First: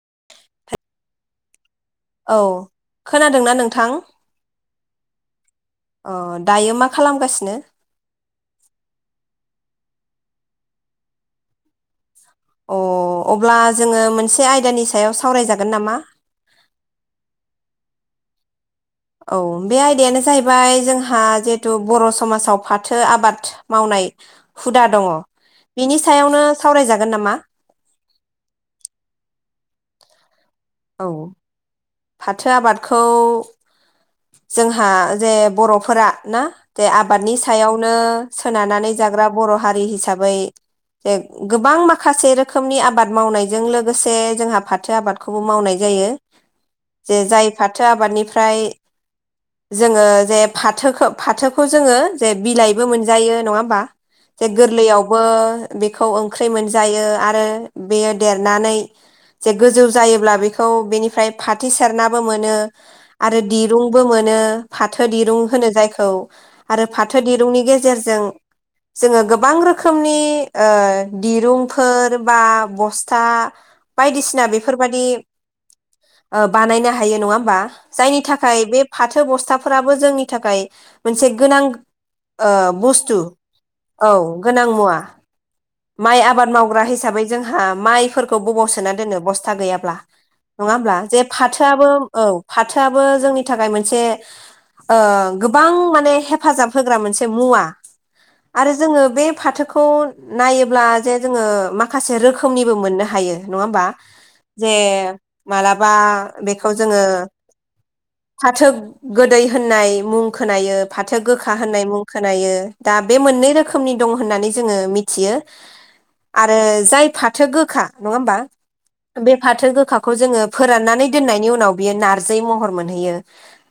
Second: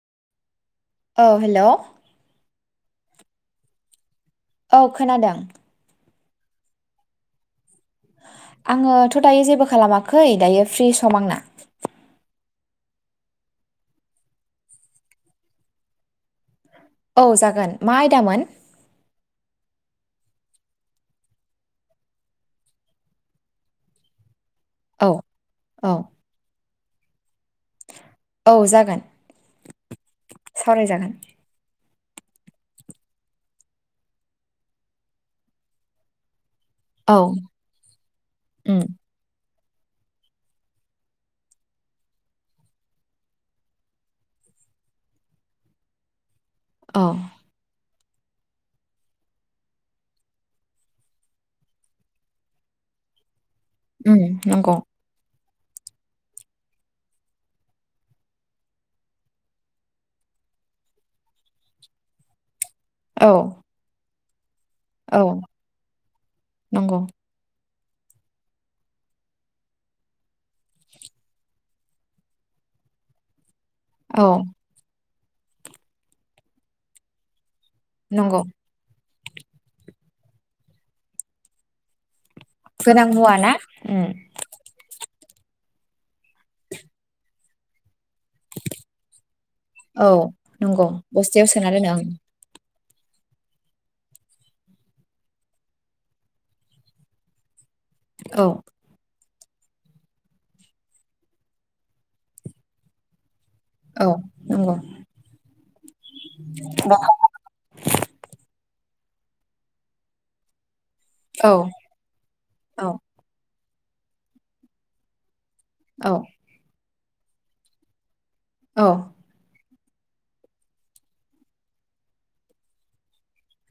[unintelligible] औ हेलौ औ खोनादोंना नोंथां? औ खोनादों। अ दायो मा खालामगासिनो? आङोथ' दायो जेबो खालामाखै दायो फ्रि सम आंना। अ अब्ला जोङो मोनसे आयदानि सायाव सावरायजागोन नामा? औ जागोन मा आयदामोन? औ बे आयदायानो जाहैबाय जोंहा जिहेतु बर' समाजाव फाथो आबाद मावनाय हुदा औ दङ' औ बिनि सायावनो? सावरायजागोन नामा? औ जागोन। औ सावरायजागोन। फाथो आबादखौ जोंहा जे बर'फोरा ना दे औ आबादनि सायावनो उम सोनारनानै जाग्रा बर' हारि हिसाबै जे गोबां माखासे रोखोमनि आबाद मावनायजों लोगोसे जोंहा फाथो आबादखौबो मावनाय जायो। औ जे जाय फाथो आबादनिफ्राय जोङो जे फाथोखौ फाथोखौ जोङो जे बिलाइबो मोनजायो नङा होन बा? उम जे नंगौ गोरलैयावबो बेखौ ओंख्रि मोनजायो आरो बेयो देरनानै जे गोजौ जायोब्ला बेखौ बेनिफ्राय फाथो सेरनाबो मोनो। औ आरो दिरुंबो मोनो। मोनो फाथो दिरुं औ होनो जायखौ आरो नंगौ फाथो दिरुंनि गेजे जेरजों जोङो गोबां रोखोमनि ओ दिरुंफोर बा बस्था औ बायदिसिना बेफोरबादि ओ बानायनो हायो नङा होमबा? जायनि नंगौ थाखाय बे फाथो बस्थाफोराबो जोंनि थाखाय मोनसे गोनां ओ गोनां बुस्थु मुवा ना उम औ गोनां मुवा। माइ आबाद मावग्रा हिसाबै जोंहा माइफोर खौ बबाव सोना दोननो बस्था गैयाब्ला औ नङा नंगौ होनब्ला? जे बस्थायाव सोना फाथोआबो दोनो औ फाथ फाथोआबो जोंनि थाखाय मोनसे गोबां माने हेफाजाब होग्रा मोनसे मुवा ओं आरो जोङो बे फाथोखौ नायोब्ला जे जोङो माखासे रोखोमनिबो मोननो हायो नङा होमबा औ जे नंगौ मालाबा बेखौ जोङो फाथो गोदै होननाय मुं खोनायो फाथो औ गोखा होननाय मुं खोनायो औ दा बे मोननै रोखोम रोखोमनि दं होननानै जोङो मिथि थियो औ आरो जाय फाथो गोखा नङा होमबा औ बे फाथिनो खाखौ जोङो फोराननानै दोननायनि उनाव बियो नारजि महर मोनहैयो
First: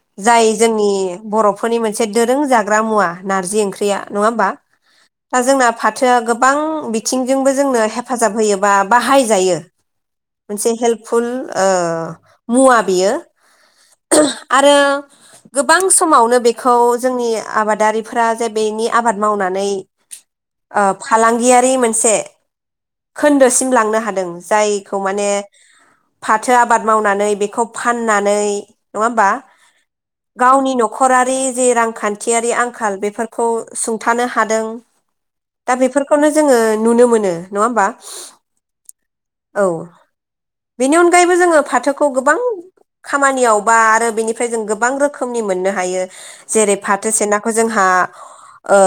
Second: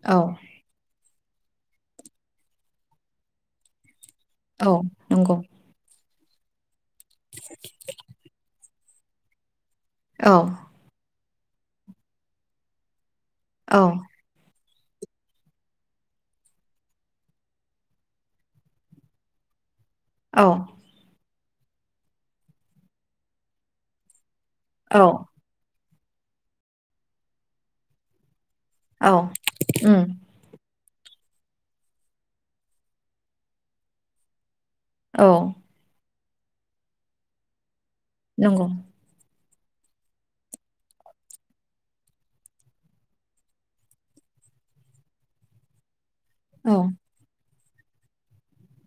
औ जाय जोंनि बर'फोरनि मोनसे दोरों जाग्रा मुवा नारजि ओंख्रिया नङा होमबा औ नंगौ दा जोंना फा सो गोबां बिद बिथिंजोंबो जोंनो हेफाजाब होयो, बा बाहाय जायो। औ मोनसे हेल्पफुल, ओ मुवा बियो औ आरो गोबां समावनो बेखौ जोंनि आबादारिफोरा जे बेनि आबाद मावनानै, औ ओ फालांगियारि मोनसे खोन्दोसिम लांनो हादों। जायखौ औ माने फाथो आबाद मावनानै बेखौ फाननानै, नङा औ होमबा उम गावनि न' न'खरारि जि रांखान्थियारि आंखाल बेफोरखौ सुंथानो हादों। औ दा बेफोरखौनो जोङो नुनो मोनो नङा होमबा, नंगौ औ बेनि अनगायैबो जोङो फाथोखौ गोबां खामानियाव बा आरो बेनिफ्राय जों गोबां रोखोमनि मोननो हायो। औ जेरै फाथो सेना, जोंहा ओ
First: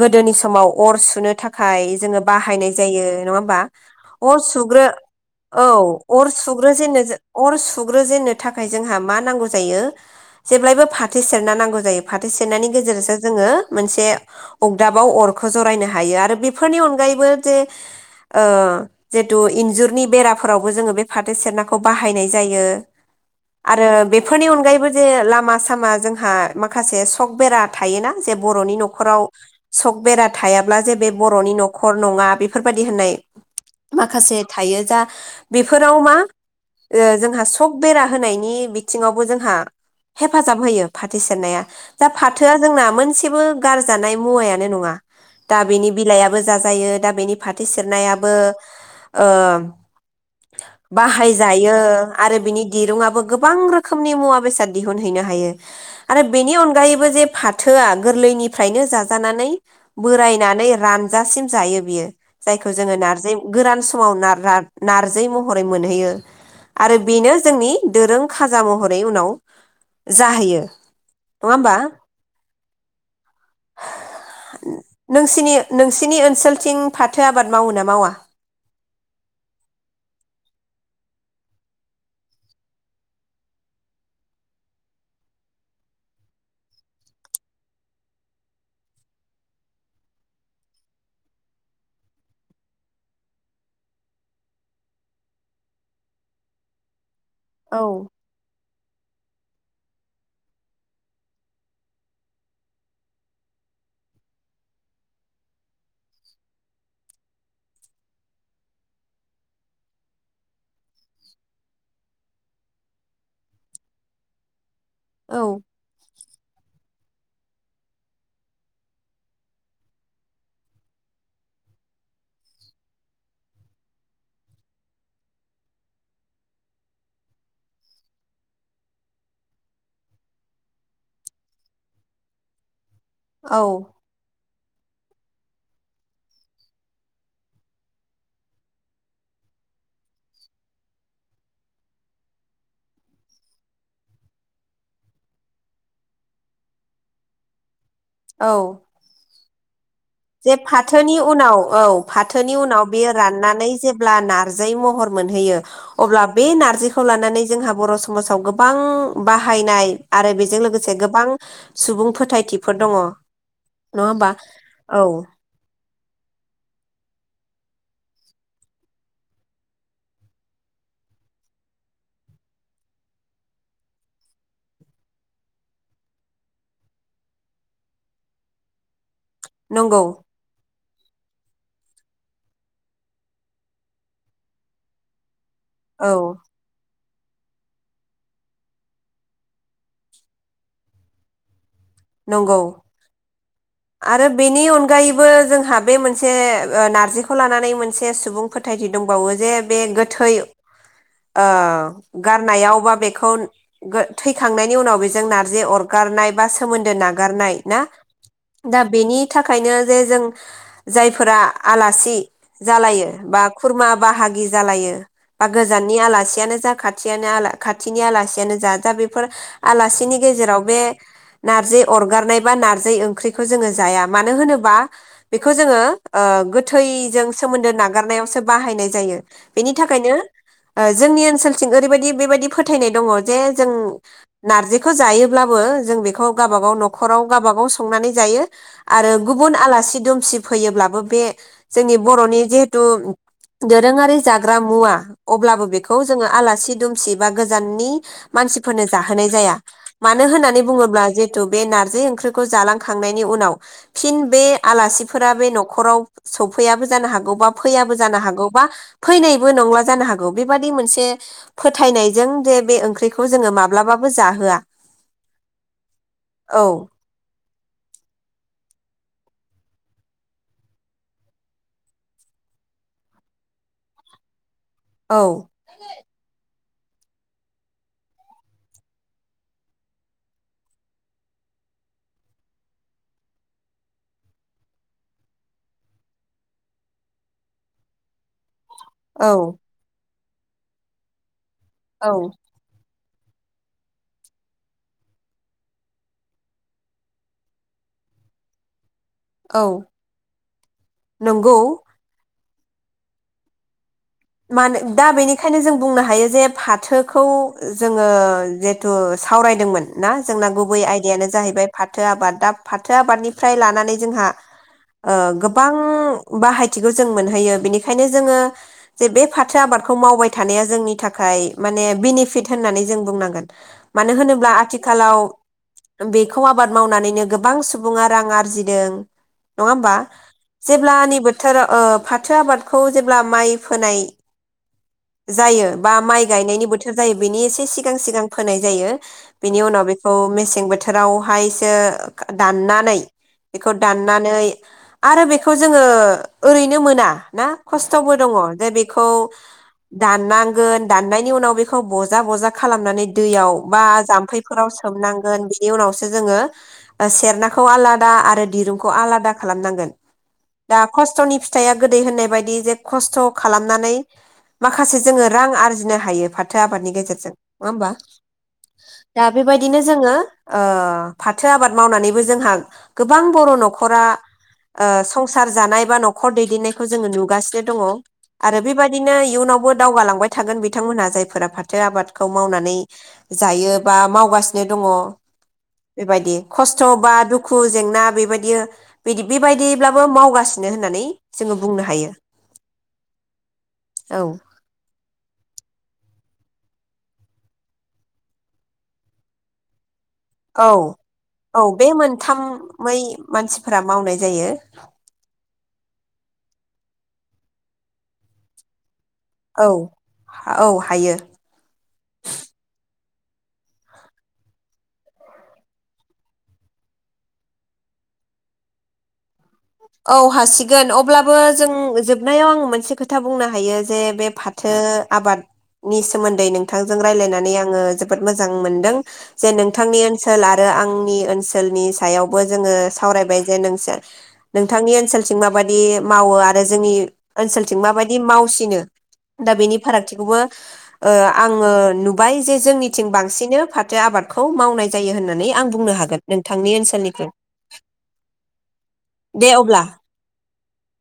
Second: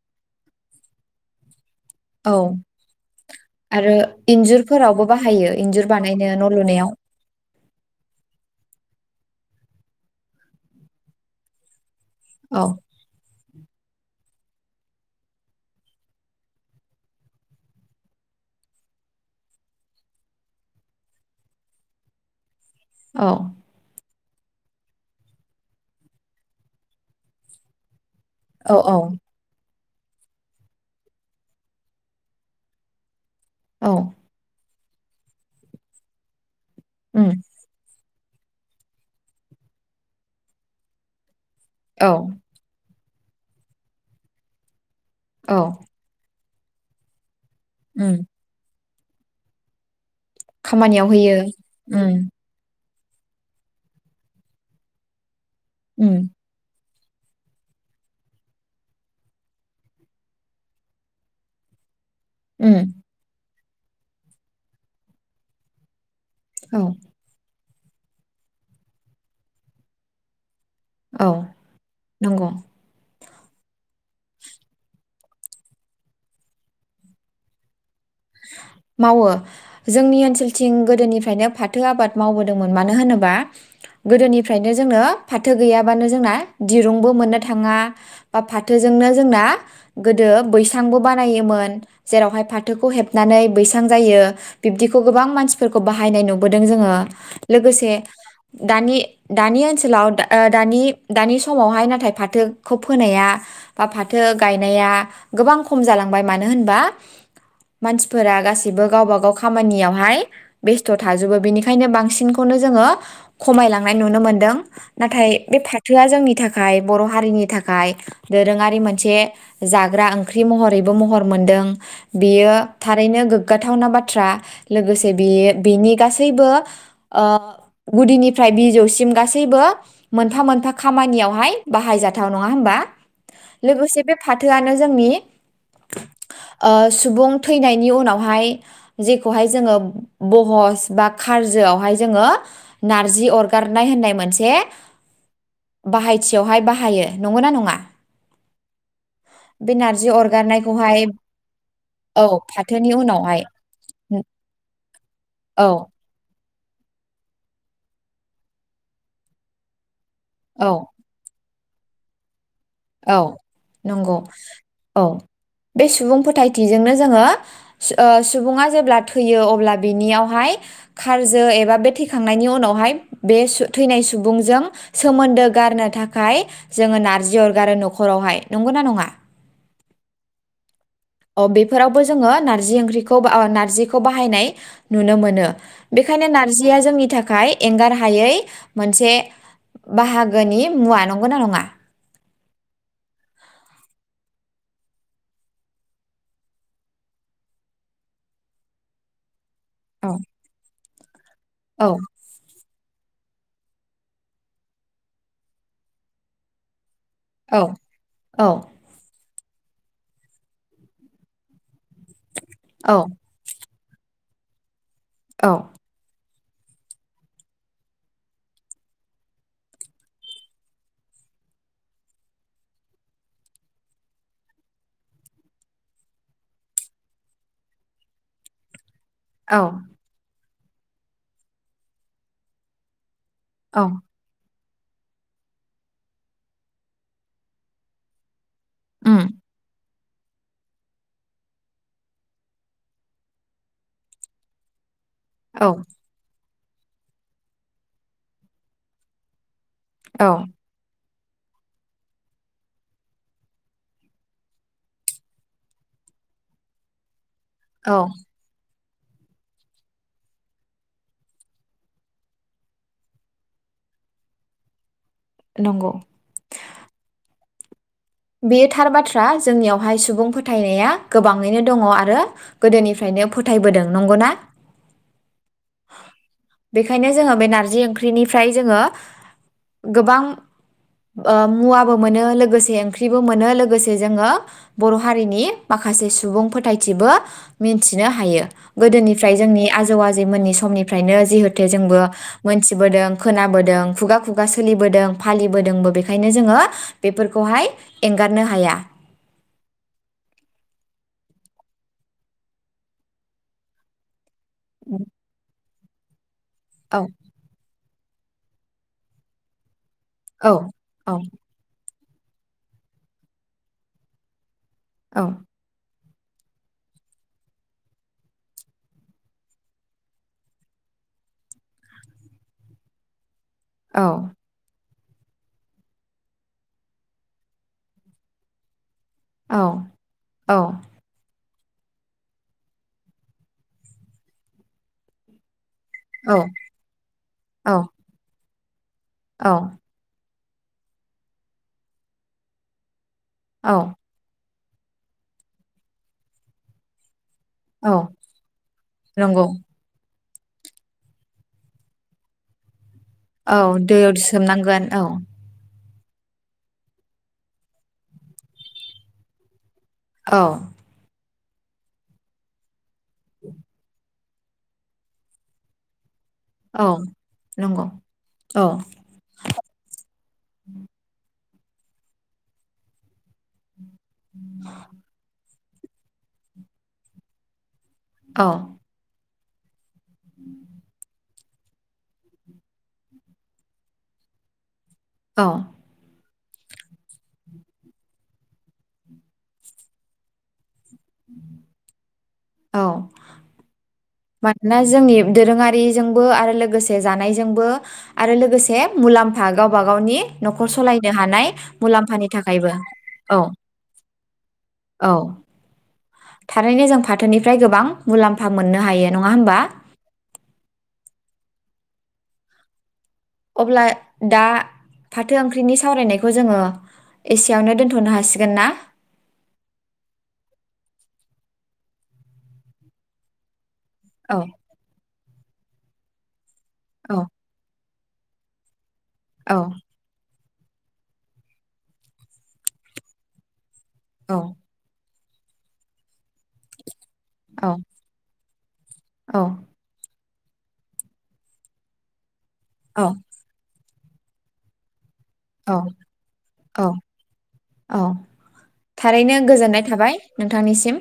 गोदोनि समाव अर सु सुनो थाख थाखाय जोङो औ बाहायनाय जायो नङा होमबा आरो अर सुग्रो इन्जुरफोरावबो बाहायो औ इन्जुर अर बानायनो न' सुग्रो लुनायाव जेननो, अर सुग्रोजेननो थाखाय जोंहा मा नांगौ जायो जेब्लायबो फाथो सेरना नांगौ जायो, फाथो औ सेरनायनि गेजेरजों जोङो मोनसे अगदाबाव अरखौ जरायनो हायो आरो बेफोरनि अनगायैबो ओ जे जितु इन्जुरनि बेराफोरावबो जोङो बे फाथो सेरनाखौ बाहायनाय जायो। औ आरो बे बेफोरनि अनगायैबो जे लामा सामा जोंहा माखासे सक बेरा थायोना? जे बर'नि औ औ न'खराव सक बेरा थायाब ब्ला जे बे बर'नि न'खर नङा बेफोरबायाददि होननाय औ माखासे थायो। दा बेफोराव मा उम जोंहा सक बेरा होनायनि बिथिङावबो जोंहा हेफाजाब होयो फारथि सेरनाया औ दा फाथोआ जोंना मोनसे मोनसेबो गारजानाय मुवायानो नङा। औ दा बेनि बिलाइआ ब जाजायो दा बेनि फाथो उम सेरनायाबो ओ खामानियाव होयो बाहायजायो उम आरो बिनि दिरुंङआबो गोबां रोखोमनि मुवा बेसाद दिहुनहैनो हायो। उम आरो बेनि अनगायै बो जे फाथोआ गोरलैनिफ्रायनो जाजानानै बोरायनानै रानजासिम जायो बियो। जायखौ उम जोङो नारजि गोरान समाव नार्जि महरै मोनहैयो। औ आरो बेनो जोंनि दोरों खाजा महरै उनाव जाहैयो। औ नङा होमबा नंगौ। नोंसिनि नोंसिनि ओनसोलथिं फाथो आबाद मावो ना मावा? मावो जोंनि ओनसोलथिं गोदोनिफ्रायनो फाथो आबाद मावबोदोंमोन मानो होनोबा गोदोनिफ्रायनो जोंनो फाथो गैयाबानो जोंना दिरुंबो मोननो थाङा बा फाथोजोंनो जोंना गोदो बैसांबो बानायोमोन जेरावहाय फाथोखौ हेब नानै बैसां जायो बिब्दिखौ गोबां मानसिफोरखौ बाहायनाय नुबोदों जोङो। औ लोगोसे दानि दानि ओनसोलाव दानि दानि समावहाय नाथाय फाथोखौ फोनाया बा फाथो गायनाया गोबां खम जालांबाय मानो होनबा मानसिफोरा गासैबो गावब गाव खामानियावहाय बेस्थ' थाजोबो बेनिखायनो बांसिनखौनो जोङो खमायलांनाय नुनो मोनदों। नाथाय बे फाथोआ जोंनि थाखाय बर' हारिनि थाखाय दोरोङारि मोनसे जाग्रा ओंख्रि महरैबो महर मोनदों। बेयो थारैनो गोग्गाथावना बाथ्रा लोगोसे बे बेनि गासैबो ओ गुदिनिफ्राय बिजौसिम गासैबो मोनफा मोनफा खामानियावहाय बाहायजाथाव नङा होनबा? औ लोगोसे बे फाथ थोआनो जोंनि ओ सुबुं थैनायनि उनावहाय जेखौहाय जोङो बहस बा खारजोआवहाय जोङो नारजि अरगारनाय होननाय मोनसे बाहायथियावहाय बाहायो नंगौ ना नङा? औ बे नार जे फाथोनि उनाव औ फाथ थोनि उनाव फाथोनि बेयो उनावहाय राननानै जेब्ला नारजै महर मोनहैयो औ अब्ला बे नारजिखौ लानानै जोंहा बर समाजाव गोबां बाहायनाय आरो बेजों औ लोगोसे गोबां सुबुं फोथायथि फोर दङ औ नङा नंगौ होमबा? औ बे सु सुबुं फोथायथिजोंनो जोङो सु ओह सुबुङा जेब्ला थैयो अब्ला बिनियावहाय खारजो एबा बे थैखांनायनि उनावहाय बे सु थैनाय सुबुंजों सोमोन्दो गारनो थाखाय जोङो नारजि अर गारो नखरावहाय नंगौ ना नङा? नंगौ। अह बेफोरावबो जोङो नारजि ओंख्रिखौ बा ओ नारजिखौ बाहायनाय नुनो मोनो। औ बेखायनो नारजिया जोंनि थाख थाखाय एंगार हायै मोनसे बाहागोनि मुवा नंगौना नङा? नंगौ आरो बेनि अनगायैबो जोंहा बे मोनसे नारजिखौ लानानै मोनसे सुबुं फोथायथि दंबावो जे बे औ गोथै ओह औ गारनायाव बा बेख खौ गो थैखांनायनि उनाव बेजों नारजि अरगारनाय बा सो सोमोन्दो ना नागारनाय औ ना औ दा बेनि थाखायनो जे जों जायफोरा आलासि औ जालायो बा खुरमा बाहागि जालायो। बा औ गोजाननि आलासि नो जा खाथियानो आला खाथिनि आलासियानो जा दा बेफोर आलासिनि गेजेराव बे नार्जि अरगारनाय बा नार्जि ओंख्रिखौ जोङो जाया मानो होनोबा बेखौ जोङो ओ गोथैजों सोमोन्दो नागारनायावसो बाहायनाय जायो। औ बेनि थाखायनो। ओह जोंनि ओनसोलथिं ओरैबायदि बेबायाददि फोथायनाय दङ। जे जों। औ नारजिखौ जायोब्लाबो जों बेखौ गाबागाव नखराव गाबागाव संनानै जायो। आरो उम गुबुन आलासि दु सि फैयोब्लाबो बे जोंनि बर'नि जिहेथु दोरोङारि जाग्रा मुवा अब्लाबो औ बेखौ जोङो आलासि दुमसि बा गोजाननि मानसिफोरनो जाहोनाय जाया। मानो औ होननानै बुङोब्ला जे थु बे नारजि ओंख्रिखौ जालांखांनायनि उनाव फिन बे आलासिफोरा बे नखराव सौफैयाबो जानो हागौ बा औ फैयाबो जानो हागौ बा फैनायबो नङा जानो हागौ बेबादि मोनसे फोथायनायजों जे बे ओंख्रिखौ जोङो माब्लाबाबो जाहोआ। नंगौ। औ बेयो थार बाथ्रा जोंनियावहाय सुबुं फोथायनाया गोबाङैनो दङ आरो गोदोनिफ्रायनो फोथायबोदों नंगौना। औ। बेखायनो जोङो बे नारजि ओंख्रिनिफ्राय जोङो गोबां ओ मुवाबो मोनो लोगोसे ओं ख्रिबो मोनो लोगोसे जोङो बर' हारिनि माखासे सुबुं फोथायथिबो मिथिनो हायो। गोदोनिफ्राय औ जोंनि आजौ आ जै मोननि समनिफ्रायनो जिहोथ थे जोंबो औ मोनथिबोदों खोनाबोदों खुगा खुगा सोलिबोदों फालिबोदोंबो बेखायनो जोङो बेफोरखौहाय एंगारनो हाया औ नंगौ। मानो दा बेनिखायनो जों बुंनो हायो जे औ फाथोखौ जोङो जिहेथु सावरायदोंमोन ना जोंना औ गुबै औ आयदायानो जाहैबाय फा थो आबाद दा फाथो आबादनिफ्राय लानानै जोंहा ओ औ गोबां बाहायथिखौ जों मोनहैयो बेनिखायनो जोङो जे बे फाथो आबादखौ मावबाय थानाया जोंनि थाखाय माने बेनिफिट होननानै जों बुंनांगोन मानो औ होनोब्ला आथि खालाव बेखौ आबाद मावनानैनो गोबां सुबुङा रां आरजिदों। नङा औ होमबा औ जेब्ला नि बो थोरो ओ फाथो आबादखौ जेब्ला माइ फोनाय जायो। बा माइ औ गायनायनि बोथोर जायो बेनि एसे औ सिगां सिगां होनाय जायो। बेनि औ उनाव बेखौ मे सें बोथोरावहायसो दाननानै बेखौ औ दाननानै आरो बेखौ जोङो ओरैनो मोना। ना औ खस्थ'बो दङ। बेखौ नंगौ दाननांगोन दाननायनि उनाव बेखौ बजा बजा खालामनानै दैयाव औ बा दैयाव जाम्फैफोराव सोमनांगोन औ सोमनांगोन बेनि उनावसो जोङो सेरनाखौ आलादा आरो दिरुंखौ आलादा खालामनांगोन। औ दा खस्थ'नि फि थाइआ गोदै होननाय बायदि जे खस्थ' खालामनानै माखासे जोङो रां आरजिनो हायो। फाथो औ आबादनि गेजेरजों नङा नंगौ होमबा औ दा बेबायदिनो जोङो ओ फाथ थो आबाद मावनानैबो जोंहा गोबां बर' न खरा ओ संसार जानाय बा न'खर दैदेननायखौ जोङो नुगानो दङ। औ आरो बेबायदिनो इयुनाव दावगालांबाय थागोन बिथांमोनहा जाय फोरा फाथो आबादखौ मावनानै जायो बा मावगासिनो। दङ औ बेबायदि। खस्थ' बा दुखु जेंना बेबायदि बिदि बेबायदिब्लाबो मावगासि नो होननानै जोङो बुंनो हायो। औ औ मानोना जोंनि दोरोङारि जोंबो आरो लोगोसे जानाय जोंबो आरो लोगोसे मुलाम्फा गावबा गावनि औ न'खर सालायनो हानाय औ बे मुलाम्फानि थाखायबो मोनथामै औ मानसिफोरा मावनाय जायो। औ थारैनो जों फाथोनिफ्राय गोबां मुलाम्फा मोननो हायो। नङा होमबा औ औ हायो। अब्ला दा फाथो ओंख्रिनि सावरायनायखौ जोङो एसेयावनो दोनथ'नो हासिगोन ना? औ हासिगोन अब्लाबो जों जोबनायाव आं मोनसे खोथा बुंनो हायो। जे बे औ फाथो आबाद नि सोमोन्दै नों थांजों औ रायलायनानै आङो जोब जोबोद मोजां मोनदों। जे औ नोंथांनि ओनसोला रो आंनि ओनसोलनि सायावबो जोङो सावरायबाय जे नोंसो औ थांनि ओनसोलथिं माबायदि मावो आरो जोंनि औ ओनसोलथिं माबायदि मावसिनो औ दा बेनि फारागथिखौबो ओ आङो नुबाय जे जोंनिथिं औ बांसिनो फाथ आबादखौ मावनाय यो होननानै आं औ बुंनो हागोन नोंथांनि औ औ थारैनो ओनसोलनिखौ गोजोननाय थाबाय नों नोंथांनिसिम